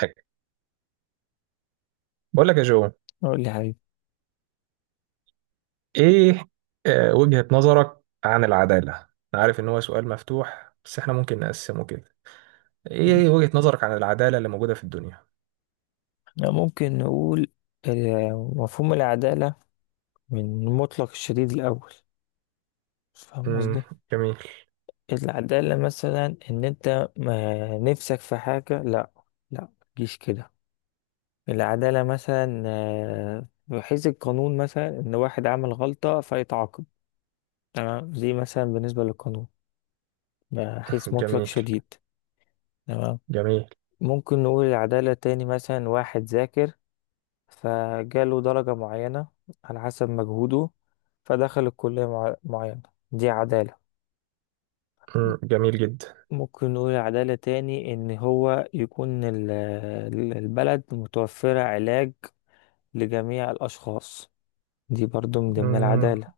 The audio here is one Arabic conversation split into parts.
حاجة. بقول لك يا جو. أقول لي حبيبي. ايه، آه، وجهة نظرك عن العدالة. انا عارف ان هو سؤال مفتوح بس احنا ممكن نقسمه كده. ايه، وجهة نظرك عن العدالة اللي موجودة في الدنيا. إحنا ممكن نقول مفهوم العدالة من مطلق الشديد الأول. فاهم امم قصدي؟ جميل. العدالة مثلا إن أنت ما نفسك في حاجة، لأ، لأ، متجيش كده. العدالة مثلا، بحيث القانون مثلا إن واحد عمل غلطة فيتعاقب. تمام، دي مثلا بالنسبة للقانون، بحيث مطلق جميل. شديد. تمام. جميل. ممكن نقول العدالة تاني، مثلا واحد ذاكر فجاله درجة معينة على حسب مجهوده، فدخل الكلية معينة. دي عدالة. جميل جدا. ممكن نقول عدالة تاني إن هو يكون البلد متوفرة علاج لجميع الأشخاص. دي برضو من ضمن مم. العدالة.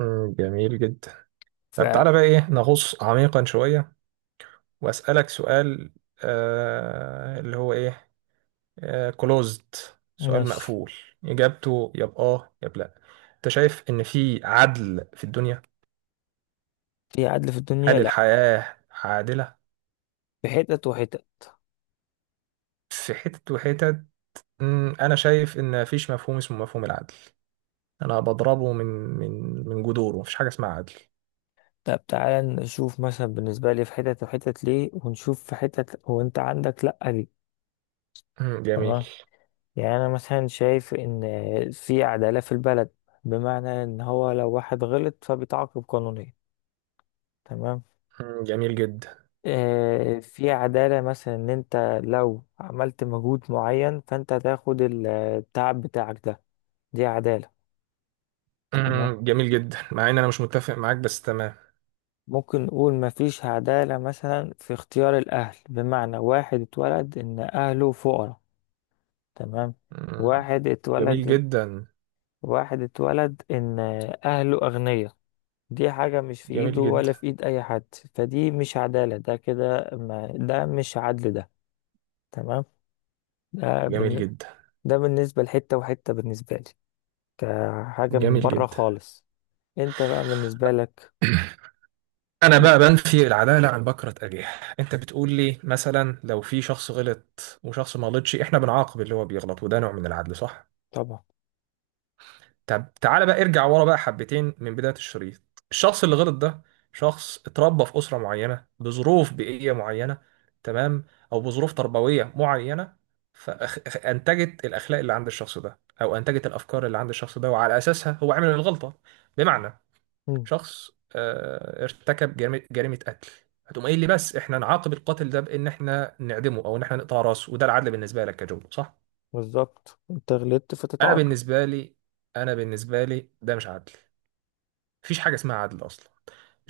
جميل جدا. طب تعالى بقى، ايه، نغوص عميقا شوية واسألك سؤال. آه، اللي هو ايه، كلوزد، سؤال فماشي. مقفول، اجابته يا بآه يا بلا. انت شايف ان في عدل في الدنيا؟ في عدل في الدنيا؟ هل لأ، الحياة عادلة؟ في حتت وحتت. في حتت وحتت. أنا شايف إن مفيش مفهوم اسمه مفهوم العدل. أنا بضربه من من جذوره. مفيش حاجة اسمها عدل. طب تعالى نشوف مثلا بالنسبة لي في حتت وحتت ليه، ونشوف في حتت وانت عندك لأ ليه. جميل. تمام. يعني أنا مثلا شايف إن في عدالة في البلد، بمعنى إن هو لو واحد غلط فبيتعاقب قانونيا. تمام. جميل جدا. آه، في عدالة مثلا إن أنت لو عملت مجهود معين فأنت هتاخد التعب بتاعك ده. دي عدالة. تمام. جميل جدا مع إن أنا مش متفق معاك بس تمام. ممكن نقول مفيش عدالة مثلا في اختيار الأهل، بمعنى واحد اتولد إن أهله فقراء. تمام. مم، واحد جميل اتولد، جدا. واحد اتولد إن أهله أغنياء. دي حاجة مش في جميل ايده ولا جدا. في ايد اي حد. فدي مش عدالة، ده كده ما ده مش عدل ده. تمام. ده جميل بالن... جدا. ده بالنسبة لحتة وحتة بالنسبة لي، كحاجة من جميل بره جدا. خالص. انت بقى بالنسبة لك. أنا بقى بنفي العدالة عن بكرة أجيال. أنت بتقول لي مثلا لو في شخص غلط وشخص ما غلطش، إحنا بنعاقب اللي هو بيغلط وده نوع من العدل، صح؟ طبعا. طب تعالى بقى ارجع ورا بقى حبتين من بداية الشريط. الشخص اللي غلط ده، شخص اتربى في أسرة معينة بظروف بيئية معينة، تمام، أو بظروف تربوية معينة، فأنتجت الأخلاق اللي عند الشخص ده أو أنتجت الأفكار اللي عند الشخص ده وعلى أساسها هو عمل الغلطة. بمعنى، مم. شخص، ارتكب جريمة، جريمة قتل. هتقوم قايل لي بس احنا نعاقب القاتل ده بإن احنا نعدمه أو إن احنا نقطع راسه وده العدل بالنسبة لك يا جمله، صح؟ بالظبط، انت غلطت أنا فتتعاقب. بالنسبة لي، أنا بالنسبة لي ده مش عدل. مفيش حاجة اسمها عدل أصلا.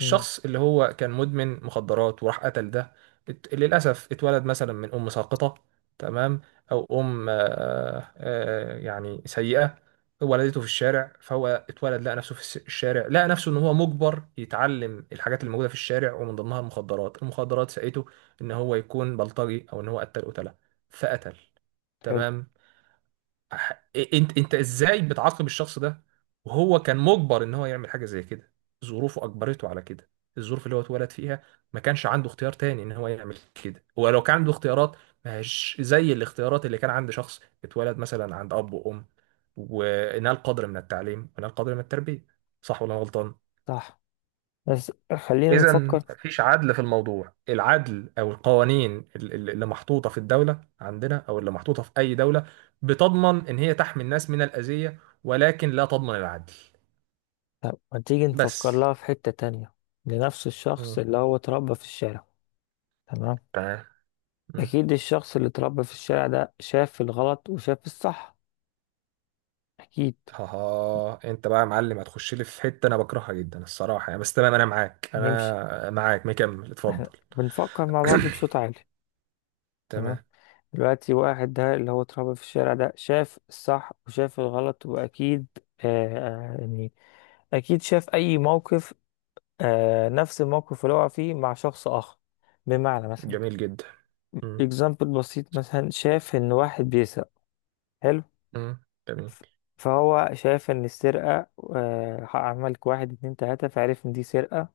مم. اللي هو كان مدمن مخدرات وراح قتل ده، للأسف اتولد مثلا من أم ساقطة، تمام، أو أم، يعني سيئة، ولدته في الشارع، فهو اتولد لقى نفسه في الشارع، لقى نفسه إن هو مجبر يتعلم الحاجات اللي موجودة في الشارع ومن ضمنها المخدرات المخدرات سقته إن هو يكون بلطجي أو إن هو قتل قتلة، فقتل. حلو. تمام. أح- انت ازاي بتعاقب الشخص ده وهو كان مجبر ان هو يعمل حاجه زي كده؟ ظروفه اجبرته على كده، الظروف اللي هو اتولد فيها. ما كانش عنده اختيار تاني ان هو يعمل كده. هو لو كان عنده اختيارات مش زي الاختيارات اللي كان عند شخص اتولد مثلا عند اب وام ونال قدر من التعليم ونال قدر من التربيه. صح ولا أنا غلطان؟ صح، بس خلينا إذا نفكر. مفيش عدل في الموضوع. العدل أو القوانين اللي محطوطة في الدولة عندنا أو اللي محطوطة في أي دولة، بتضمن إن هي تحمي الناس من الأذية ولكن لا تضمن العدل. طب ما تيجي نفكر بس. لها في حتة تانية، لنفس الشخص مم. اللي هو اتربى في الشارع. تمام. تمام. مم. اكيد الشخص اللي اتربى في الشارع ده شاف الغلط وشاف الصح، أكيد. ها انت بقى يا معلم، هتخش لي في حته انا بكرهها جدا الصراحه يعني، بس تمام، انا معاك، نمشي. انا معاك مكمل، اتفضل. بنفكر مع بعض بصوت عالي. تمام. تمام. دلوقتي واحد ده اللي هو اتربى في الشارع ده شاف الصح وشاف الغلط، وأكيد آه يعني أكيد شاف أي موقف، آه، نفس الموقف اللي هو فيه مع شخص آخر. بمعنى مثلا جميل جدا. مم. example بسيط، مثلا شاف إن واحد بيسرق. حلو. مم. جميل. ف- فهو شاف إن السرقة، آه، عملك واحد اتنين تلاتة فعرف إن دي سرقة.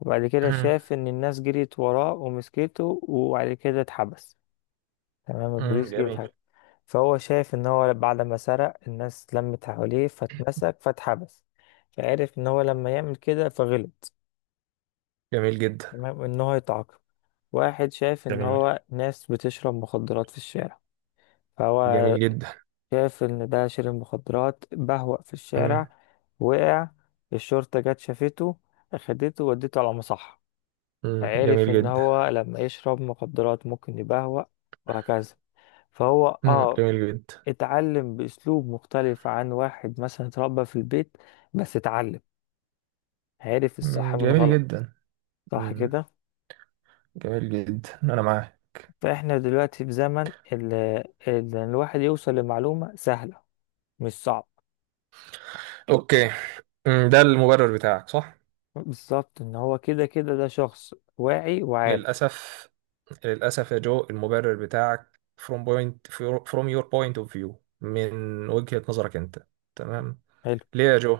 وبعد كده مم. شاف إن الناس جريت وراه ومسكته، وبعد كده اتحبس. تمام، مم. البوليس جه جميل. واتحبس. فهو شايف ان هو بعد ما سرق الناس لمت حواليه فاتمسك فاتحبس، فعرف ان هو لما يعمل كده فغلط. جميل جدا. تمام، ان هو يتعاقب. واحد شايف ان جميل. هو ناس بتشرب مخدرات في الشارع، فهو جميل شايف ان ده شرب مخدرات بهوأ في جدا. الشارع، وقع، الشرطة جت شافته، اخدته وديته على مصحة. مم، فعرف جميل ان جدا. هو لما يشرب مخدرات ممكن يبهوأ. وهكذا. فهو مم، جميل جدا. اتعلم بأسلوب مختلف عن واحد مثلا اتربى في البيت، بس اتعلم، عرف الصح مم، من جميل غلط. جدا. صح مم، كده. جميل جدا انا معاك. فاحنا دلوقتي في زمن ان الواحد يوصل لمعلومة سهلة، مش صعب. اوكي. مم، ده المبرر بتاعك، صح. بالظبط ان هو كده كده ده شخص واعي وعارف. للاسف، للاسف يا جو المبرر بتاعك from point, from your point of view, من وجهة نظرك انت. تمام. حلو. ليه يا جو؟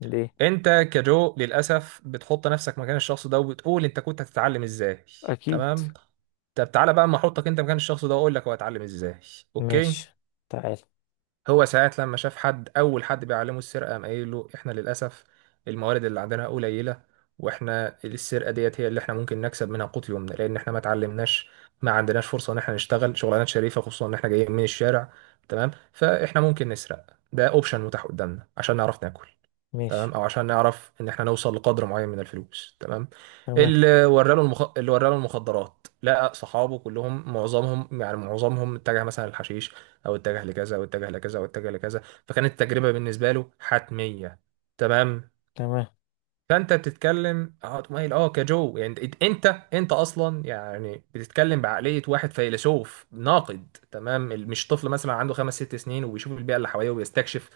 ليه؟ انت كجو للاسف بتحط نفسك مكان الشخص ده وبتقول انت كنت هتتعلم ازاي. اكيد. تمام. طب تعالى بقى اما احطك انت مكان الشخص ده واقول لك هو هيتعلم ازاي. اوكي. ماشي، تعال. هو ساعات لما شاف حد، اول حد بيعلمه السرقه، قام قايل له احنا للاسف الموارد اللي عندنا قليله، واحنا السرقه ديت هي اللي احنا ممكن نكسب منها قوت يومنا لان احنا ما اتعلمناش، ما عندناش فرصه ان احنا نشتغل شغلانات شريفه خصوصا ان احنا جايين من الشارع. تمام. فاحنا ممكن نسرق. ده اوبشن متاح قدامنا عشان نعرف ناكل. ماشي. تمام، او عشان نعرف ان احنا نوصل لقدر معين من الفلوس. تمام. تمام. اللي وراله اللي وراله المخدرات، لقى صحابه كلهم، معظمهم، يعني معظمهم اتجه مثلا للحشيش او اتجه لكذا او اتجه لكذا او اتجه لكذا. فكانت التجربه بالنسبه له حتميه. تمام. تمام. فانت بتتكلم اه، مايل اه كجو، يعني انت اصلا يعني بتتكلم بعقليه واحد فيلسوف ناقد. تمام. مش طفل مثلا عنده 5 6 سنين وبيشوف البيئه اللي حواليه وبيستكشف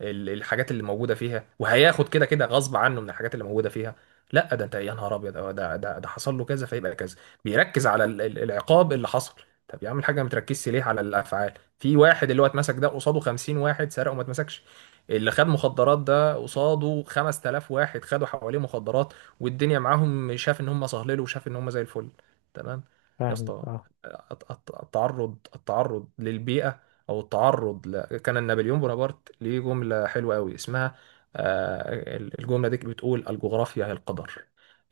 الحاجات اللي موجوده فيها، وهياخد كده كده غصب عنه من الحاجات اللي موجوده فيها. لا ده انت يا نهار ابيض، اه، ده حصل له كذا فيبقى كذا. بيركز على العقاب اللي حصل. طب يا عم الحاجه، ما تركزش ليه على الافعال؟ في واحد اللي هو اتمسك ده، قصاده 50 واحد سرق وما اتمسكش. اللي خد مخدرات ده، قصاده 5000 واحد خدوا حواليه مخدرات والدنيا معاهم، شاف ان هم صهللوا وشاف ان هم زي الفل. تمام. يا فاهمك، اسطى، اه. التعرض للبيئة، او التعرض كان نابليون بونابرت ليه جملة حلوة قوي اسمها، الجملة دي بتقول الجغرافيا هي القدر.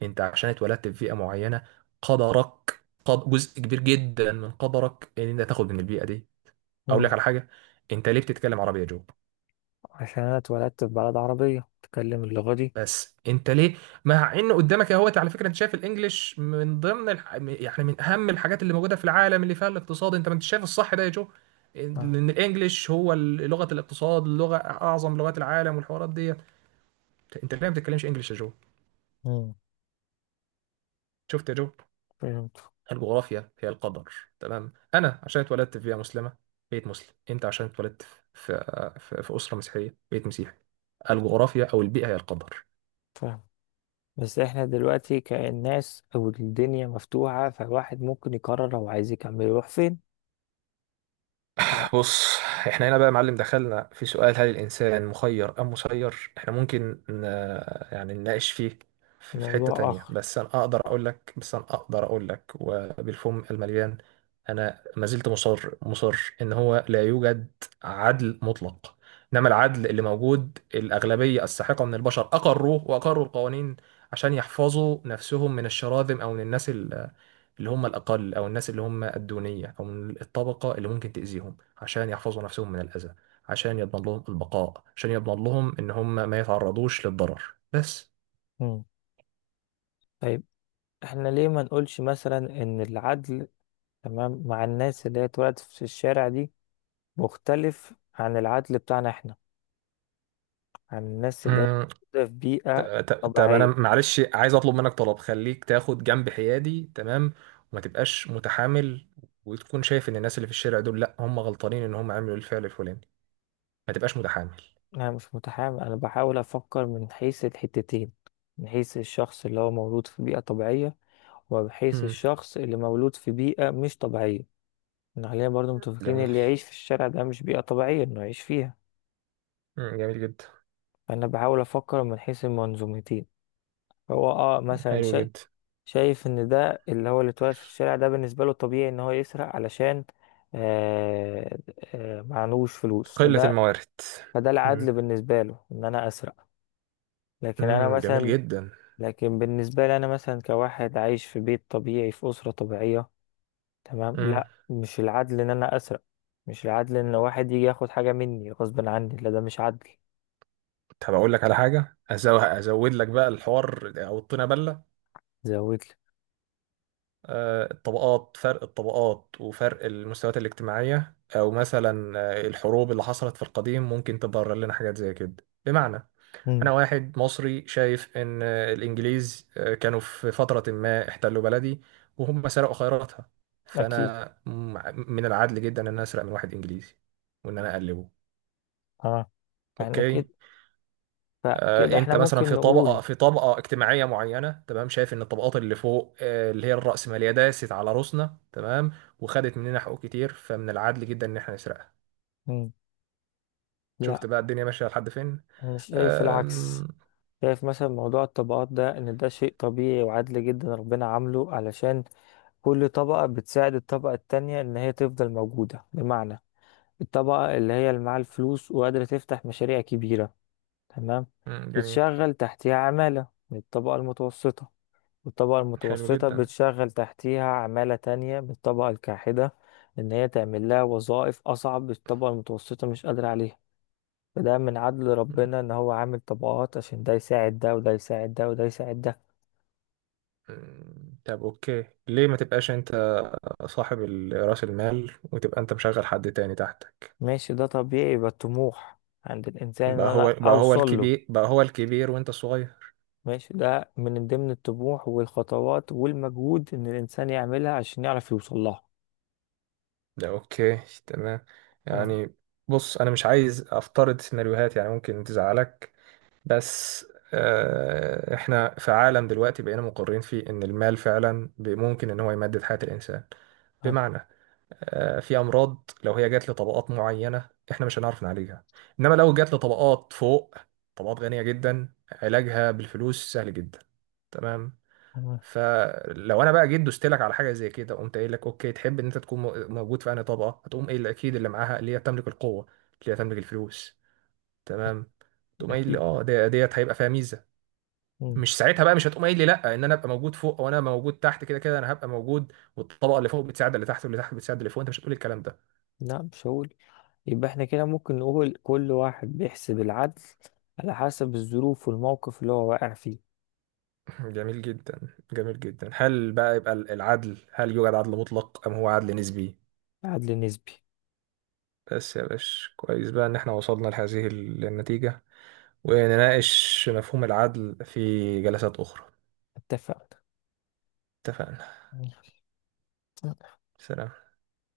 انت عشان اتولدت في بيئة معينة، قدرك، جزء كبير جدا من قدرك ان انت تاخد من البيئة دي. اقول لك مم. على حاجة، انت ليه بتتكلم عربي يا جو؟ عشان انا اتولدت في بلد عربية بتكلم اللغة دي. بس انت ليه؟ مع ان قدامك اهوت، على فكره انت شايف الانجليش من ضمن يعني من اهم الحاجات اللي موجوده في العالم اللي فيها الاقتصاد، انت ما انت شايف الصح ده يا جو، اه. لان الانجليش هو لغه الاقتصاد، لغه اعظم لغات العالم والحوارات دي. انت ليه ما بتتكلمش انجليش يا جو؟ مم. شفت يا جو، فهمت. الجغرافيا هي القدر. تمام. انا عشان اتولدت في بيئه مسلمه، بيت مسلم. انت عشان اتولدت في، في اسره مسيحيه، بيت مسيحي. الجغرافيا او البيئه هي القدر. فاهم، بس احنا دلوقتي كالناس او الدنيا مفتوحة، فالواحد ممكن يقرر لو عايز يكمل يروح فين. يعني بص، احنا هنا بقى يا معلم دخلنا في سؤال هل الإنسان مخير أم مسير. احنا ممكن يعني نناقش فيه في، في حتة موضوع تانية. اخر. بس أنا أقدر أقول لك، وبالفم المليان، أنا ما زلت مصر إن هو لا يوجد عدل مطلق. إنما العدل اللي موجود، الأغلبية الساحقة من البشر أقروه وأقروا القوانين عشان يحفظوا نفسهم من الشراذم أو من الناس اللي هم الأقل أو الناس اللي هم الدونية أو من الطبقة اللي ممكن تأذيهم، عشان يحفظوا نفسهم من الأذى، عشان يضمن لهم البقاء، عشان يضمن لهم إن هم ما يتعرضوش للضرر. بس. مم. طيب. احنا ليه ما نقولش مثلا ان العدل، تمام، مع الناس اللي هي اتولدت في الشارع دي، مختلف عن العدل بتاعنا احنا، عن الناس اللي هي مم، موجودة في بيئة طب أنا طبيعية. معلش عايز أطلب منك طلب، خليك تاخد جنب حيادي تمام، وما تبقاش متحامل، وتكون شايف إن الناس اللي في الشارع دول لأ هم غلطانين إن هم عملوا الفعل الفلاني. ما تبقاش متحامل. انا مش متحامل، انا بحاول افكر من حيث الحتتين، من حيث الشخص اللي هو مولود في بيئة طبيعية، ومن حيث مم، الشخص اللي مولود في بيئة مش طبيعية. إن خلينا برضو متفقين جميل. اللي يعيش في الشارع ده مش بيئة طبيعية إنه يعيش فيها. مم، جميل جدا. فأنا بحاول أفكر من حيث المنظومتين. هو اه مثلا حلو جدا. شايف إن ده اللي هو اللي اتولد في الشارع ده بالنسبة له طبيعي إن هو يسرق علشان، آه معلوش فلوس، قلة الموارد. فده مم. العدل بالنسبة له إن أنا أسرق. لكن أنا جميل مثلا، جدا. لكن بالنسبة لي أنا مثلا كواحد عايش في بيت طبيعي في أسرة طبيعية، تمام، امم. لا، مش العدل إن أنا أسرق. مش العدل إن واحد يجي ياخد حاجة مني غصب عني، لا، ده مش عدل. طب اقول لك على حاجه، ازود لك بقى الحوار او الطينه بله. زود لي. الطبقات، فرق الطبقات وفرق المستويات الاجتماعيه، او مثلا، الحروب اللي حصلت في القديم ممكن تبرر لنا حاجات زي كده. بمعنى، انا امم. واحد مصري شايف ان، الانجليز، كانوا في فتره ما احتلوا بلدي وهم سرقوا خيراتها، اكيد. فانا من العدل جدا ان انا اسرق من واحد انجليزي وان انا اقلبه. اه. احنا اوكي. كده، فكده انت احنا مثلا ممكن نقول. في طبقه اجتماعيه معينه، تمام، شايف ان الطبقات اللي فوق، اللي هي الرأسماليه داست على روسنا، تمام، وخدت مننا حقوق كتير، فمن العدل جدا ان احنا نسرقها. امم شفت لا، بقى الدنيا ماشيه لحد فين. انا شايف العكس. آم، شايف مثلا موضوع الطبقات ده ان ده شيء طبيعي وعادل جدا، ربنا عامله علشان كل طبقة بتساعد الطبقة التانية ان هي تفضل موجودة. بمعنى الطبقة اللي هي اللي معاها الفلوس وقادرة تفتح مشاريع كبيرة، تمام، مم، جميل. بتشغل تحتها عمالة من الطبقة المتوسطة، والطبقة حلو المتوسطة جدا. بتشغل تحتيها عمالة تانية بالطبقة الكاحدة، إن هي تعمل لها وظائف أصعب الطبقة المتوسطة مش قادرة عليها. فده من عدل ربنا إن هو عامل طبقات عشان ده يساعد ده وده يساعد ده وده يساعد ده. مم، طب اوكي، ليه ما تبقاش انت صاحب راس المال وتبقى انت مشغل حد تاني تحتك؟ ماشي، ده طبيعي، يبقى الطموح عند الإنسان إن أنا أوصل له. بقى هو الكبير وانت الصغير. ماشي، ده من ضمن الطموح والخطوات والمجهود إن الإنسان يعملها عشان يعرف يوصل لها. ده اوكي. تمام. فاهم. يعني، بص، انا مش عايز افترض سيناريوهات يعني ممكن تزعلك، بس، احنا في عالم دلوقتي بقينا مقرين فيه ان المال فعلا ممكن ان هو يمدد حياة الانسان. فاهم. بمعنى، في امراض لو هي جات لطبقات معينة احنا مش هنعرف نعالجها، انما لو جات لطبقات فوق، طبقات غنية جدا، علاجها بالفلوس سهل جدا. تمام. فاهم. فلو انا بقى جيت دوست لك على حاجه زي كده، قمت قايل لك اوكي تحب ان انت تكون موجود في انهي طبقه، هتقوم قايل لي اكيد اللي معاها، اللي هي تملك القوه، اللي هي تملك الفلوس. تمام. تقوم قايل لي أكيد. اه ديت هيبقى فيها ميزه. مم. مش ساعتها بقى مش هتقوم قايل لي لا ان انا ابقى موجود فوق او انا أبقى موجود تحت، كده كده انا هبقى موجود والطبقه اللي فوق بتساعد اللي تحت واللي تحت بتساعد اللي فوق. انت مش هتقول الكلام ده. لا، مش هقول. يبقى احنا كده ممكن نقول كل واحد بيحسب العدل على حسب الظروف والموقف اللي هو واقع فيه. جميل جدا. جميل جدا. هل بقى يبقى العدل، هل يوجد عدل مطلق ام هو عدل نسبي؟ عدل نسبي. بس يا باشا كويس بقى ان احنا وصلنا لهذه النتيجه، ونناقش مفهوم العدل في جلسات أخرى. اتفقنا. اتفقنا. سلام.